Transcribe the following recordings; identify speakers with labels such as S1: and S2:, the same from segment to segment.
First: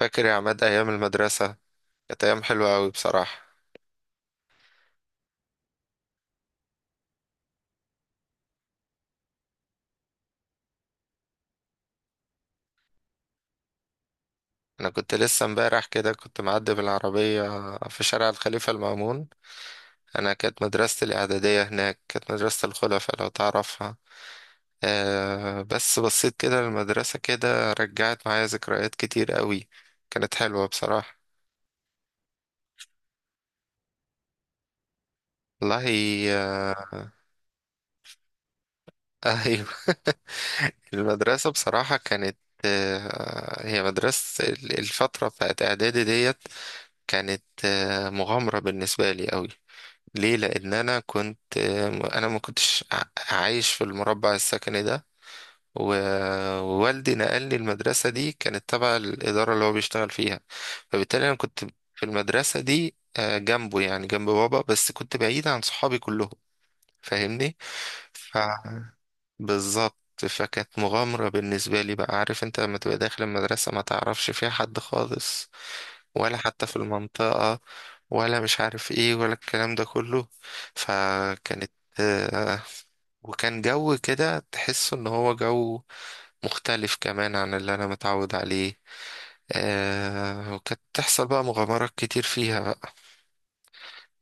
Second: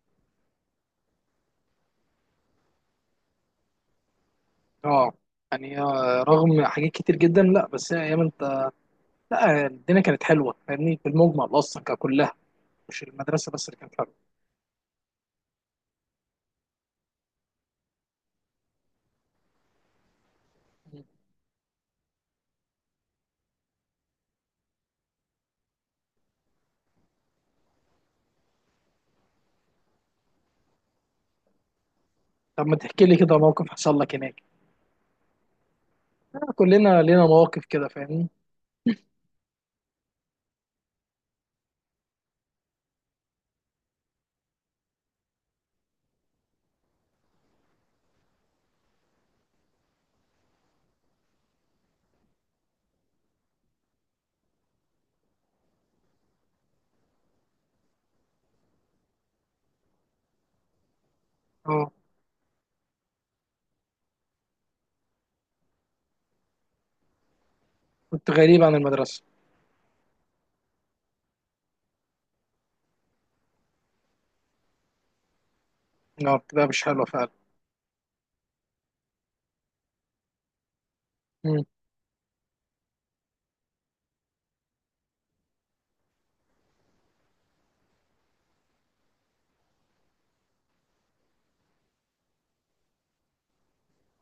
S1: فاكر يا عماد أيام المدرسة؟ كانت أيام حلوة أوي بصراحة.
S2: اه، يعني رغم حاجات كتير جدا. لا، بس هي ايام انت. لا، الدنيا كانت حلوه، فاهمني؟ في المجمل اصلا ككلها، مش المدرسه بس اللي كانت حلوه.
S1: أنا كنت لسه امبارح كده كنت معدي بالعربية في شارع الخليفة المأمون. أنا كانت مدرستي
S2: مم.
S1: الإعدادية هناك، كانت مدرسة الخلفاء لو تعرفها. أه، بس بصيت كده للمدرسة كده رجعت معايا ذكريات كتير أوي، كانت حلوة بصراحة.
S2: طب ما تحكي لي كده موقف حصل لك هناك.
S1: والله
S2: كلنا
S1: آه،
S2: لينا مواقف كده، فاهمني.
S1: أيوه. المدرسة بصراحة كانت هي مدرسة الفترة بتاعت إعدادي ديت، كانت مغامرة بالنسبة لي أوي. ليه؟ لان انا كنت، انا ما كنتش ع- عايش في المربع السكني ده. و- ووالدي نقلني المدرسة دي، كانت تبع الإدارة اللي هو بيشتغل فيها. فبالتالي أنا كنت
S2: اه،
S1: في المدرسة دي جنبه، يعني جنب بابا، بس كنت بعيد عن صحابي كلهم،
S2: كنت غريب عن
S1: فاهمني.
S2: المدرسه.
S1: بالظبط، فكانت مغامرة بالنسبة لي. بقى عارف انت لما تبقى داخل المدرسة ما تعرفش فيها حد خالص،
S2: اه،
S1: ولا حتى
S2: بتبقى
S1: في
S2: مش حلوه فعلا.
S1: المنطقة، ولا مش عارف ايه ولا الكلام ده كله.
S2: مم.
S1: فكانت آه، وكان جو كده تحس ان هو جو مختلف كمان عن اللي انا متعود عليه. وكانت تحصل بقى مغامرات كتير فيها بقى.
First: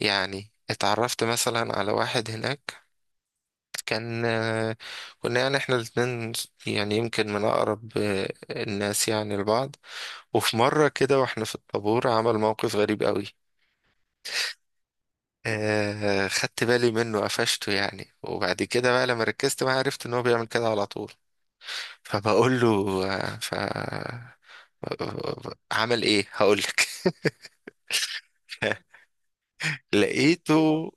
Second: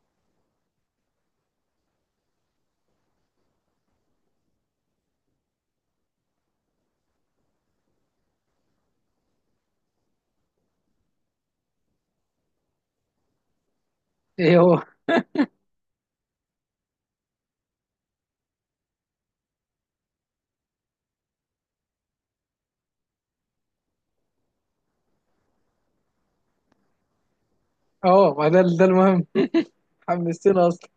S1: يعني اتعرفت مثلا على واحد هناك، كان كنا يعني احنا الاتنين يعني يمكن من أقرب الناس يعني لبعض. وفي مرة كده واحنا في الطابور عمل موقف غريب قوي.
S2: ايه هو؟
S1: آه، خدت بالي منه، قفشته يعني، وبعد كده بقى لما ركزت معاه عرفت ان هو بيعمل كده على طول. فبقول له آه، ف عمل ايه؟ هقولك.
S2: اه، ما ده ده المهم. حمستنا اصلا.
S1: لقيته،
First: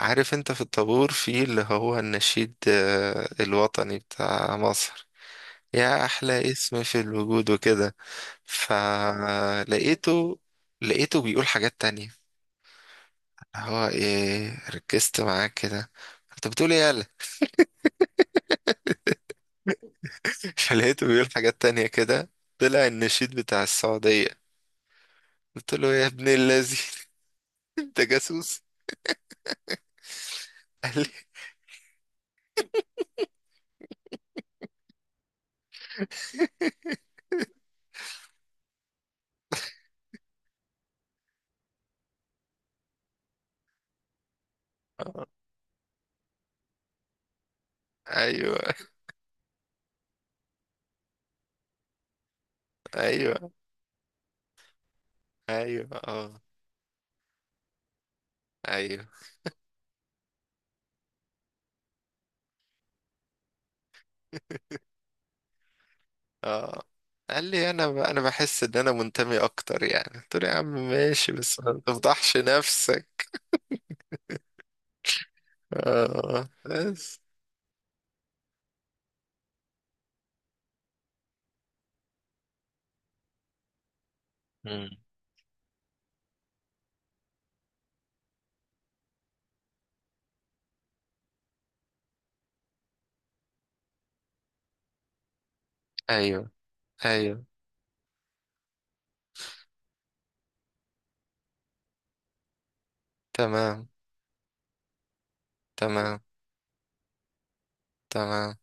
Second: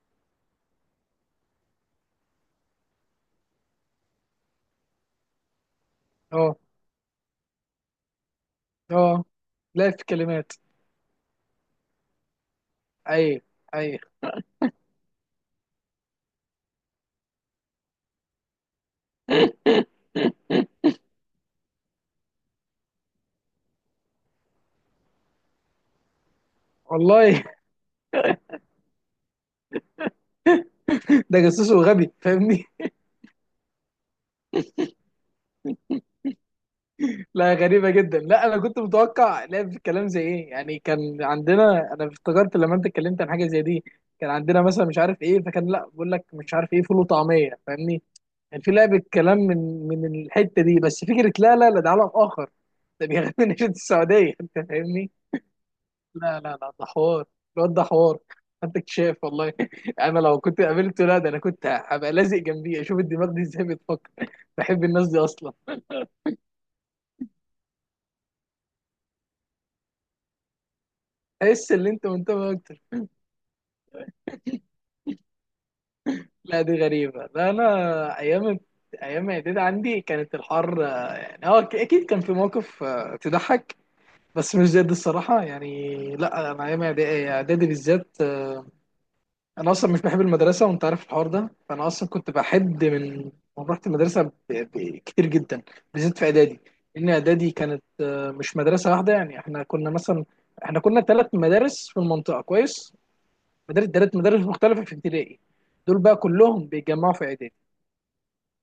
S1: عارف انت في الطابور في اللي هو النشيد الوطني بتاع مصر، يا احلى
S2: اه
S1: اسم في الوجود وكده،
S2: اه، لا في
S1: فلقيته،
S2: كلمات.
S1: لقيته بيقول حاجات تانية.
S2: ايوه
S1: هو
S2: ايوه.
S1: ايه؟ ركزت معاه كده، انت بتقول ايه يالا؟ فلقيته بيقول حاجات تانية كده، طلع النشيد بتاع السعودية. قلت له يا ابن الذي
S2: والله.
S1: انت جاسوس. قال لي
S2: ده جاسوس وغبي، فاهمني؟ لا غريبة جدا. لا، أنا كنت متوقع لا في الكلام زي إيه يعني. كان عندنا، أنا افتكرت لما أنت اتكلمت عن حاجة زي دي، كان عندنا مثلا مش عارف
S1: آه،
S2: إيه. فكان، لا، بقول لك مش عارف إيه، فول وطعمية، فاهمني؟
S1: ايوه
S2: كان في لعبة كلام من الحتة دي بس. فكرة لا لا لا، ده عالم آخر. ده بيغني
S1: ايوه
S2: نشيد السعودية، أنت فاهمني؟
S1: ايوه، اه
S2: لا لا لا، ده حوار. الواد ده حوار. أنت
S1: ايوه.
S2: اكتشاف والله. أنا لو كنت قابلته، لا ده أنا كنت هبقى لازق جنبيه أشوف الدماغ دي إزاي بتفكر. بحب الناس دي أصلا.
S1: اه، قال لي انا ب... انا بحس ان انا منتمي اكتر، يعني قلت له يا عم ماشي بس
S2: تحس
S1: ما
S2: ان انت
S1: تفضحش
S2: منتمي؟
S1: نفسك. اه
S2: لا دي
S1: بس.
S2: غريبة. لا أنا أيام، أيام إعدادي عندي كانت الحر، يعني هو أكيد كان في مواقف تضحك، بس مش زي
S1: مم،
S2: دي الصراحة يعني. لا أنا أيام إعدادي، إعدادي بالذات، أنا أصلا مش بحب المدرسة، وأنت عارف الحوار ده، فأنا أصلا كنت بحد من، من رحت المدرسة كتير جدا، بالذات في
S1: ايوه،
S2: إعدادي. لأن
S1: ايوه،
S2: إعدادي كانت مش مدرسة واحدة يعني. إحنا كنا مثلا، إحنا كنا ثلاث مدارس في المنطقة، كويس؟ مدارس،
S1: تمام،
S2: ثلاث مدارس مختلفة في ابتدائي، دول بقى
S1: تمام،
S2: كلهم بيتجمعوا في إعدادي.
S1: تمام،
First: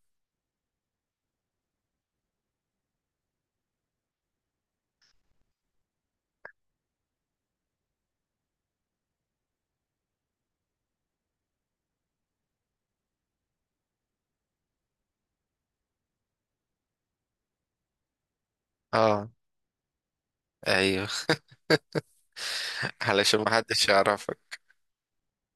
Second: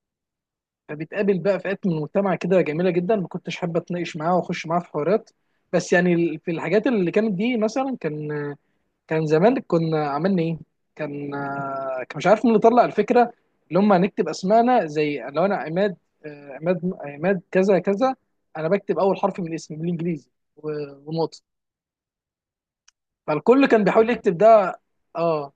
S2: فبتقابل بقى فئات من المجتمع كده جميله جدا، ما كنتش حابه اتناقش معاها واخش معاها في حوارات. بس يعني في الحاجات اللي كانت دي مثلا، كان، كان زمان كنا عملنا ايه؟ كان، كان مش عارف مين اللي طلع الفكره، اللي هم هنكتب اسمائنا. زي لو انا عماد، عماد، عماد كذا كذا، انا بكتب اول
S1: اه،
S2: حرف من الاسم بالانجليزي
S1: ايوه.
S2: ونقطه.
S1: علشان ما
S2: فالكل كان
S1: حدش
S2: بيحاول
S1: يعرفك.
S2: يكتب ده. اه،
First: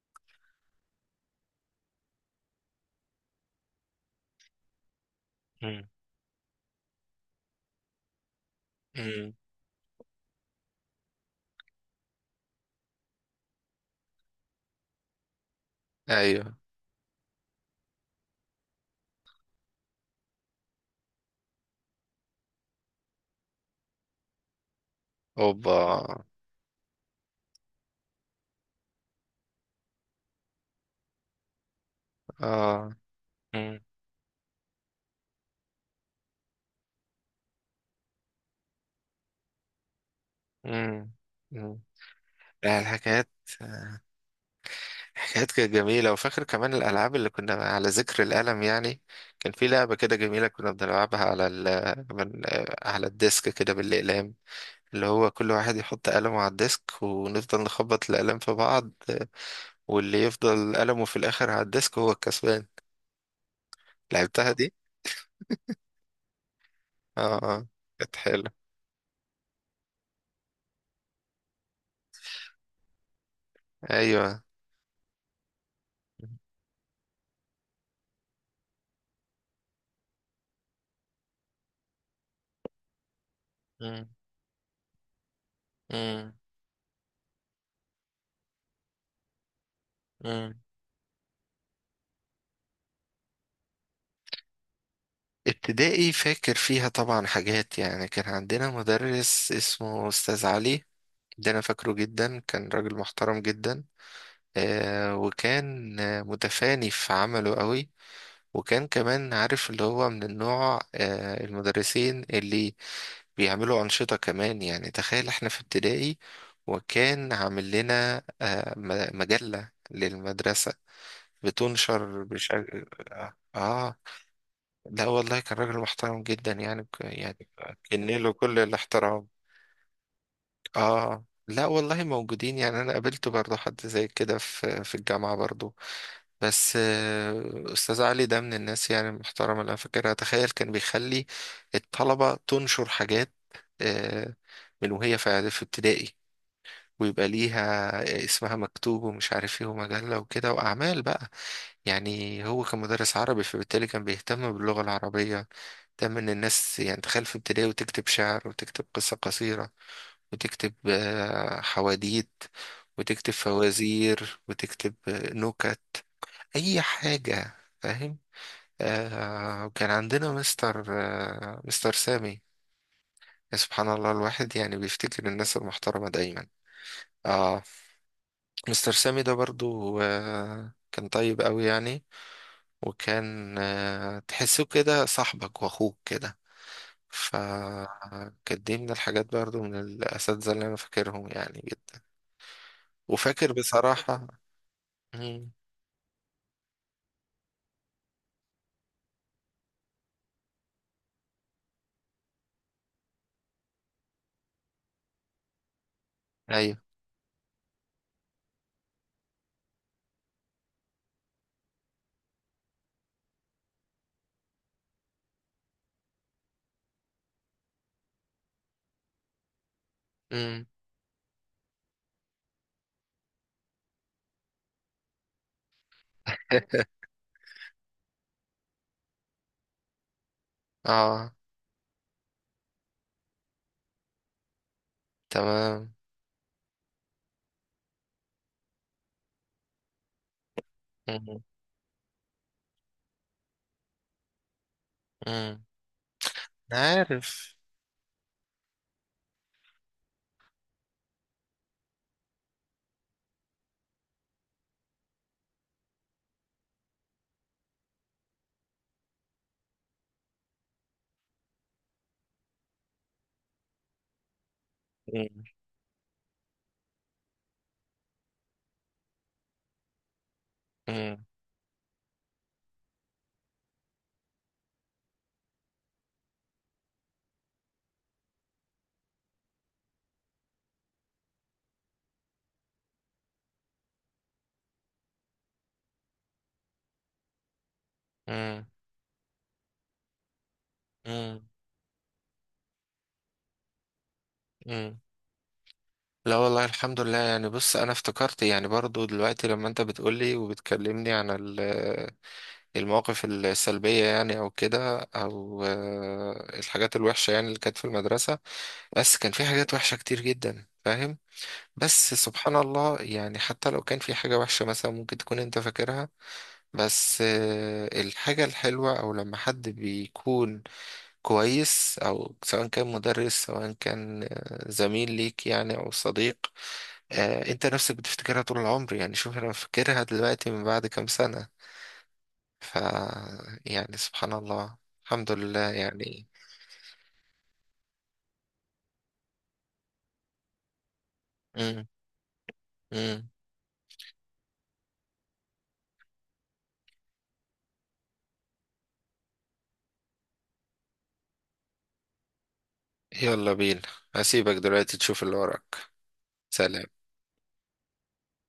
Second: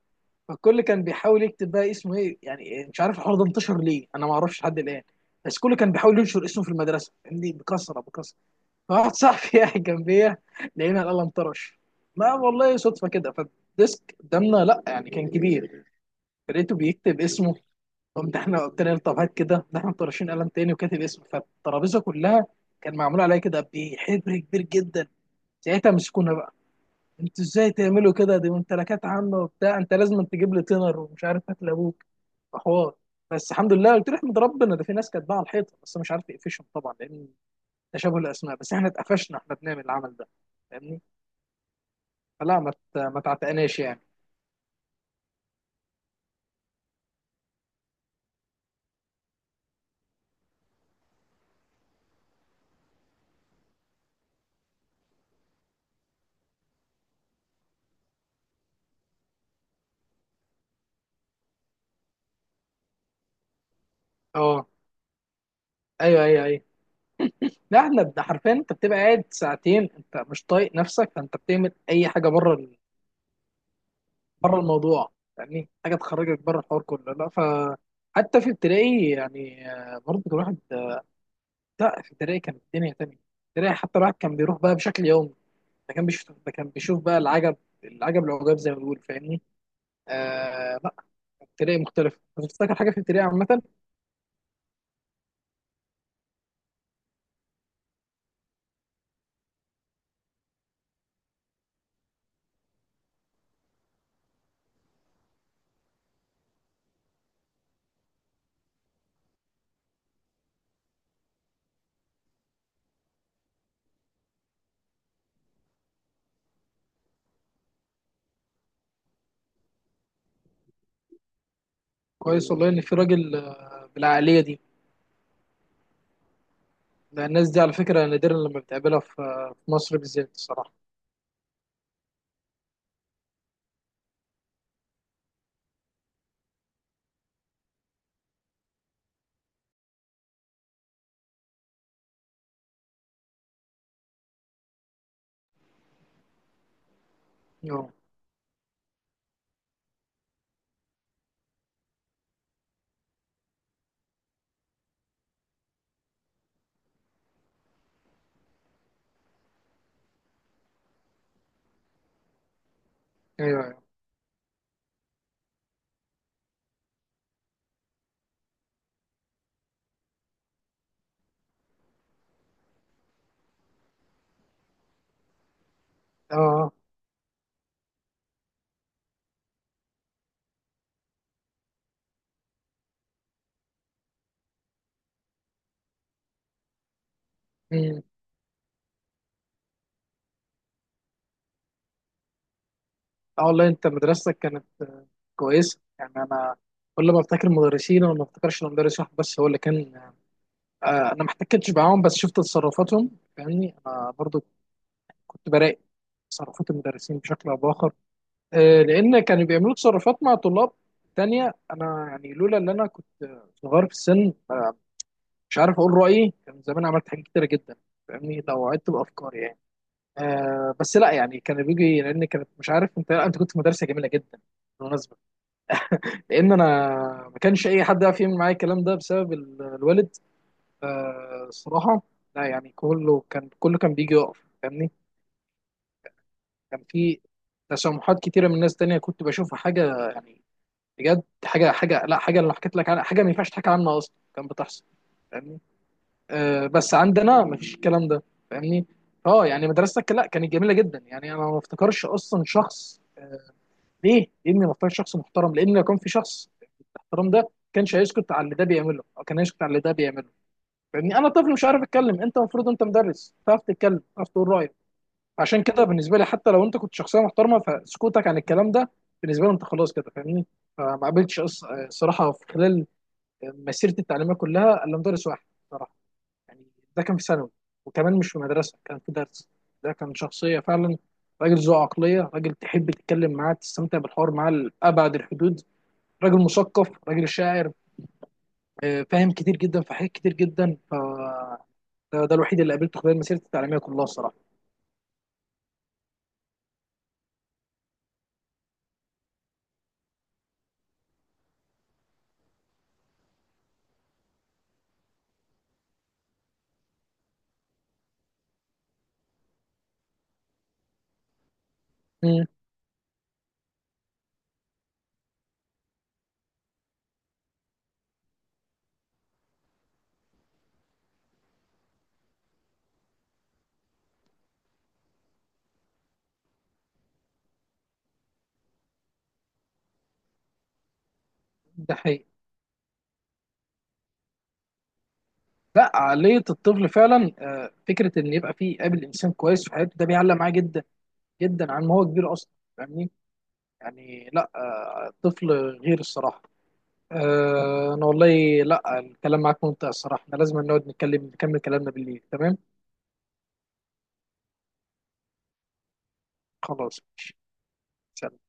S2: فالكل كان بيحاول يكتب بقى اسمه. ايه يعني مش عارف الحوار ده انتشر ليه، انا ما اعرفش لحد الان. بس كله
S1: مم.
S2: كان بيحاول ينشر اسمه في المدرسه، فاهمني، بكثره بكثره. فواحد
S1: مم.
S2: صاحبي قاعد جنبيا، لقينا القلم طرش. لا والله صدفه كده، فالديسك قدامنا، لا يعني كان كبير.
S1: ايوه.
S2: لقيته بيكتب اسمه. قمت احنا قلت له طب هات كده، ده احنا مطرشين قلم تاني، وكاتب اسمه فالترابيزه كلها. كان معمول عليها كده بحبر كبير جدا.
S1: اوبا.
S2: ساعتها مسكونا بقى. انتوا ازاي تعملوا كده، دي ممتلكات عامه وبتاع، انت لازم تجيب لي تينر ومش عارف، هات لابوك، حوار.
S1: اه.
S2: بس الحمد
S1: مم.
S2: لله. قلت له احمد ربنا، ده في ناس كانت باعه الحيطه بس مش عارف يقفشهم طبعا، لان تشابه الاسماء. بس احنا اتقفشنا احنا بنعمل العمل ده، فاهمني؟
S1: مم. مم.
S2: فلا،
S1: لا،
S2: ما
S1: الحكايات،
S2: تعتقناش يعني.
S1: الحكايات كانت جميلة. وفاكر كمان الألعاب اللي كنا، على ذكر القلم يعني، كان في لعبة كده جميلة كنا بنلعبها على ال، على الديسك كده بالأقلام، اللي هو كل واحد يحط قلمه على الديسك ونفضل نخبط الأقلام في بعض، واللي يفضل قلمه في الآخر على الديسك هو الكسبان. لعبتها
S2: اه.
S1: دي.
S2: ايوه ايوه ايوه.
S1: اه اه،
S2: لا احنا
S1: كانت حلوة.
S2: حرفيا انت بتبقى قاعد ساعتين، انت مش طايق نفسك، فانت بتعمل اي حاجه بره
S1: ايوه.
S2: بره الموضوع، فاهمني، حاجه تخرجك بره الحوار كله. لا، ف، حتى في ابتدائي يعني، برضه الواحد، لا، في الدراعي كان الدنيا تانية. الدراعي حتى
S1: مم.
S2: الواحد كان بيروح بقى بشكل يومي، ده كان
S1: مم.
S2: بيشوف، ده كان بيشوف بقى العجب، العجب العجاب زي ما بيقول، فاهمني؟
S1: مم.
S2: لا، التريقة مختلف. أنا بفتكر حاجة في التريقة عامة.
S1: ابتدائي فاكر فيها طبعا حاجات. يعني كان عندنا مدرس اسمه أستاذ علي، ده أنا فاكره جدا، كان راجل محترم جدا. آه، وكان متفاني في عمله قوي. وكان كمان عارف اللي هو من النوع آه المدرسين اللي بيعملوا أنشطة كمان، يعني تخيل احنا في ابتدائي وكان عامل لنا مجلة للمدرسة بتنشر
S2: كويس والله إن
S1: بشكل
S2: في راجل
S1: آه
S2: بالعقلية دي.
S1: لا والله كان راجل محترم جدا يعني،
S2: لأن
S1: يعني
S2: الناس دي على فكرة
S1: كني له
S2: نادرا
S1: كل
S2: لما بتقابلها في
S1: الاحترام.
S2: في مصر بالذات الصراحة.
S1: آه، لا والله موجودين، يعني أنا قابلت برضه حد زي كده في في الجامعة برضه، بس أستاذ علي ده من الناس يعني المحترمة اللي أنا فاكرها. تخيل كان بيخلي الطلبة تنشر حاجات آه، من وهي في في ابتدائي، ويبقى ليها
S2: أيوه
S1: اسمها مكتوب، ومش عارف ايه، ومجلة وكده وأعمال بقى. يعني هو كان مدرس عربي فبالتالي كان بيهتم باللغة العربية. تم ان الناس يعني تخيل في ابتدائي وتكتب شعر وتكتب قصة قصيرة وتكتب حواديت وتكتب
S2: أيوه أيوه.
S1: فوازير وتكتب نكت، اي حاجة فاهم. آه، وكان عندنا مستر مستر سامي. يا سبحان الله، الواحد يعني بيفتكر الناس المحترمة دايما.
S2: أه.
S1: اه، مستر سامي ده برضو آه كان طيب قوي يعني، وكان تحسه كده صاحبك واخوك كده.
S2: أمم.
S1: فكانت دي من الحاجات برضو، من الاساتذه اللي انا فاكرهم يعني جدا. وفاكر
S2: والله أنت
S1: بصراحه.
S2: مدرستك كانت
S1: مم.
S2: كويسة يعني. أنا كل ما أفتكر مدرسين أنا ما أفتكرش إن مدرس واحد بس هو اللي كان، انا ما احتكتش معاهم، بس شفت تصرفاتهم، فاهمني. انا برضو كنت براقب تصرفات
S1: ايوه.
S2: المدرسين بشكل او باخر. لان كانوا بيعملوا تصرفات مع طلاب تانية، انا يعني لولا ان انا كنت صغير في السن، مش عارف اقول رايي، كان زمان عملت حاجات كتيره جدا، فاهمني، لو عدت بافكاري يعني.
S1: مم.
S2: بس لا يعني كان بيجي، لان كانت مش عارف، انت انت كنت في مدرسه جميله جدا بالمناسبه. لان انا ما كانش اي حد يعرف يعمل معايا الكلام ده بسبب الوالد،
S1: اه.
S2: الصراحة. لا يعني كله كان، كله كان بيجي يقف، فاهمني.
S1: تمام.
S2: كان في تسامحات كتيرة من ناس تانية كنت بشوفها حاجة يعني، بجد
S1: مم.
S2: حاجة، حاجة، لا حاجة اللي حكيت لك عنها، حاجة ما ينفعش تحكي عنها أصلا كان بتحصل، فاهمني.
S1: مم.
S2: بس عندنا
S1: عارف.
S2: ما فيش الكلام ده، فاهمني. اه يعني مدرستك لا كانت جميلة جدا يعني. أنا ما افتكرش أصلا شخص ليه؟ لأني ما افتكرش شخص محترم. لأن لو كان في شخص الاحترام ده، كانش هيسكت على اللي ده بيعمله، أو كان هيسكت على اللي ده بيعمله، فاهمني. انا طفل مش عارف اتكلم، انت المفروض انت مدرس تعرف تتكلم، تعرف تقول رايك.
S1: مم.
S2: عشان كده بالنسبه لي حتى لو انت كنت شخصيه محترمه، فسكوتك عن الكلام ده بالنسبه لي انت خلاص كده، فاهمني. فما
S1: مم.
S2: قابلتش، صراحه، في خلال مسيرتي التعليميه كلها الا مدرس واحد صراحه يعني. ده كان في ثانوي، وكمان مش في مدرسه، كان في درس. ده كان شخصيه فعلا. راجل ذو عقليه، راجل تحب تتكلم معاه، تستمتع بالحوار معاه لابعد الحدود. راجل مثقف، راجل شاعر،
S1: مم.
S2: فاهم كتير جدا في حاجات كتير جدا. ف
S1: مم.
S2: ده الوحيد اللي قابلته خلال مسيرتي التعليميه كلها الصراحه.
S1: مم. لا والله الحمد لله يعني. بص انا افتكرت يعني برضو دلوقتي لما انت بتقولي وبتكلمني عن ال المواقف السلبية يعني، أو كده، أو الحاجات الوحشة يعني اللي كانت في المدرسة. بس كان في حاجات وحشة كتير جدا فاهم. بس
S2: امم،
S1: سبحان الله، يعني حتى لو كان في حاجة وحشة مثلا ممكن تكون أنت فاكرها، بس الحاجة الحلوة أو لما حد بيكون كويس، أو سواء كان مدرس سواء كان زميل ليك يعني أو صديق، أنت نفسك بتفتكرها طول العمر. يعني شوف أنا فاكرها دلوقتي من بعد كام سنة.
S2: ده حقيقي.
S1: ف يعني سبحان الله، الحمد لله
S2: لا
S1: يعني.
S2: عقليه الطفل فعلا، فكره ان يبقى فيه قابل انسان كويس في حياته، ده بيعلق معاه جدا جدا
S1: امم.
S2: عن ما هو كبير اصلا، فاهمني
S1: امم.
S2: يعني. لا الطفل غير الصراحه. انا والله، لا، الكلام معاك ممتع الصراحه. احنا لازم نقعد نتكلم، نكمل كلامنا بالليل، تمام؟
S1: يلا بينا، هسيبك دلوقتي تشوف اللي وراك. سلام.
S2: خلاص ماشي. سلام.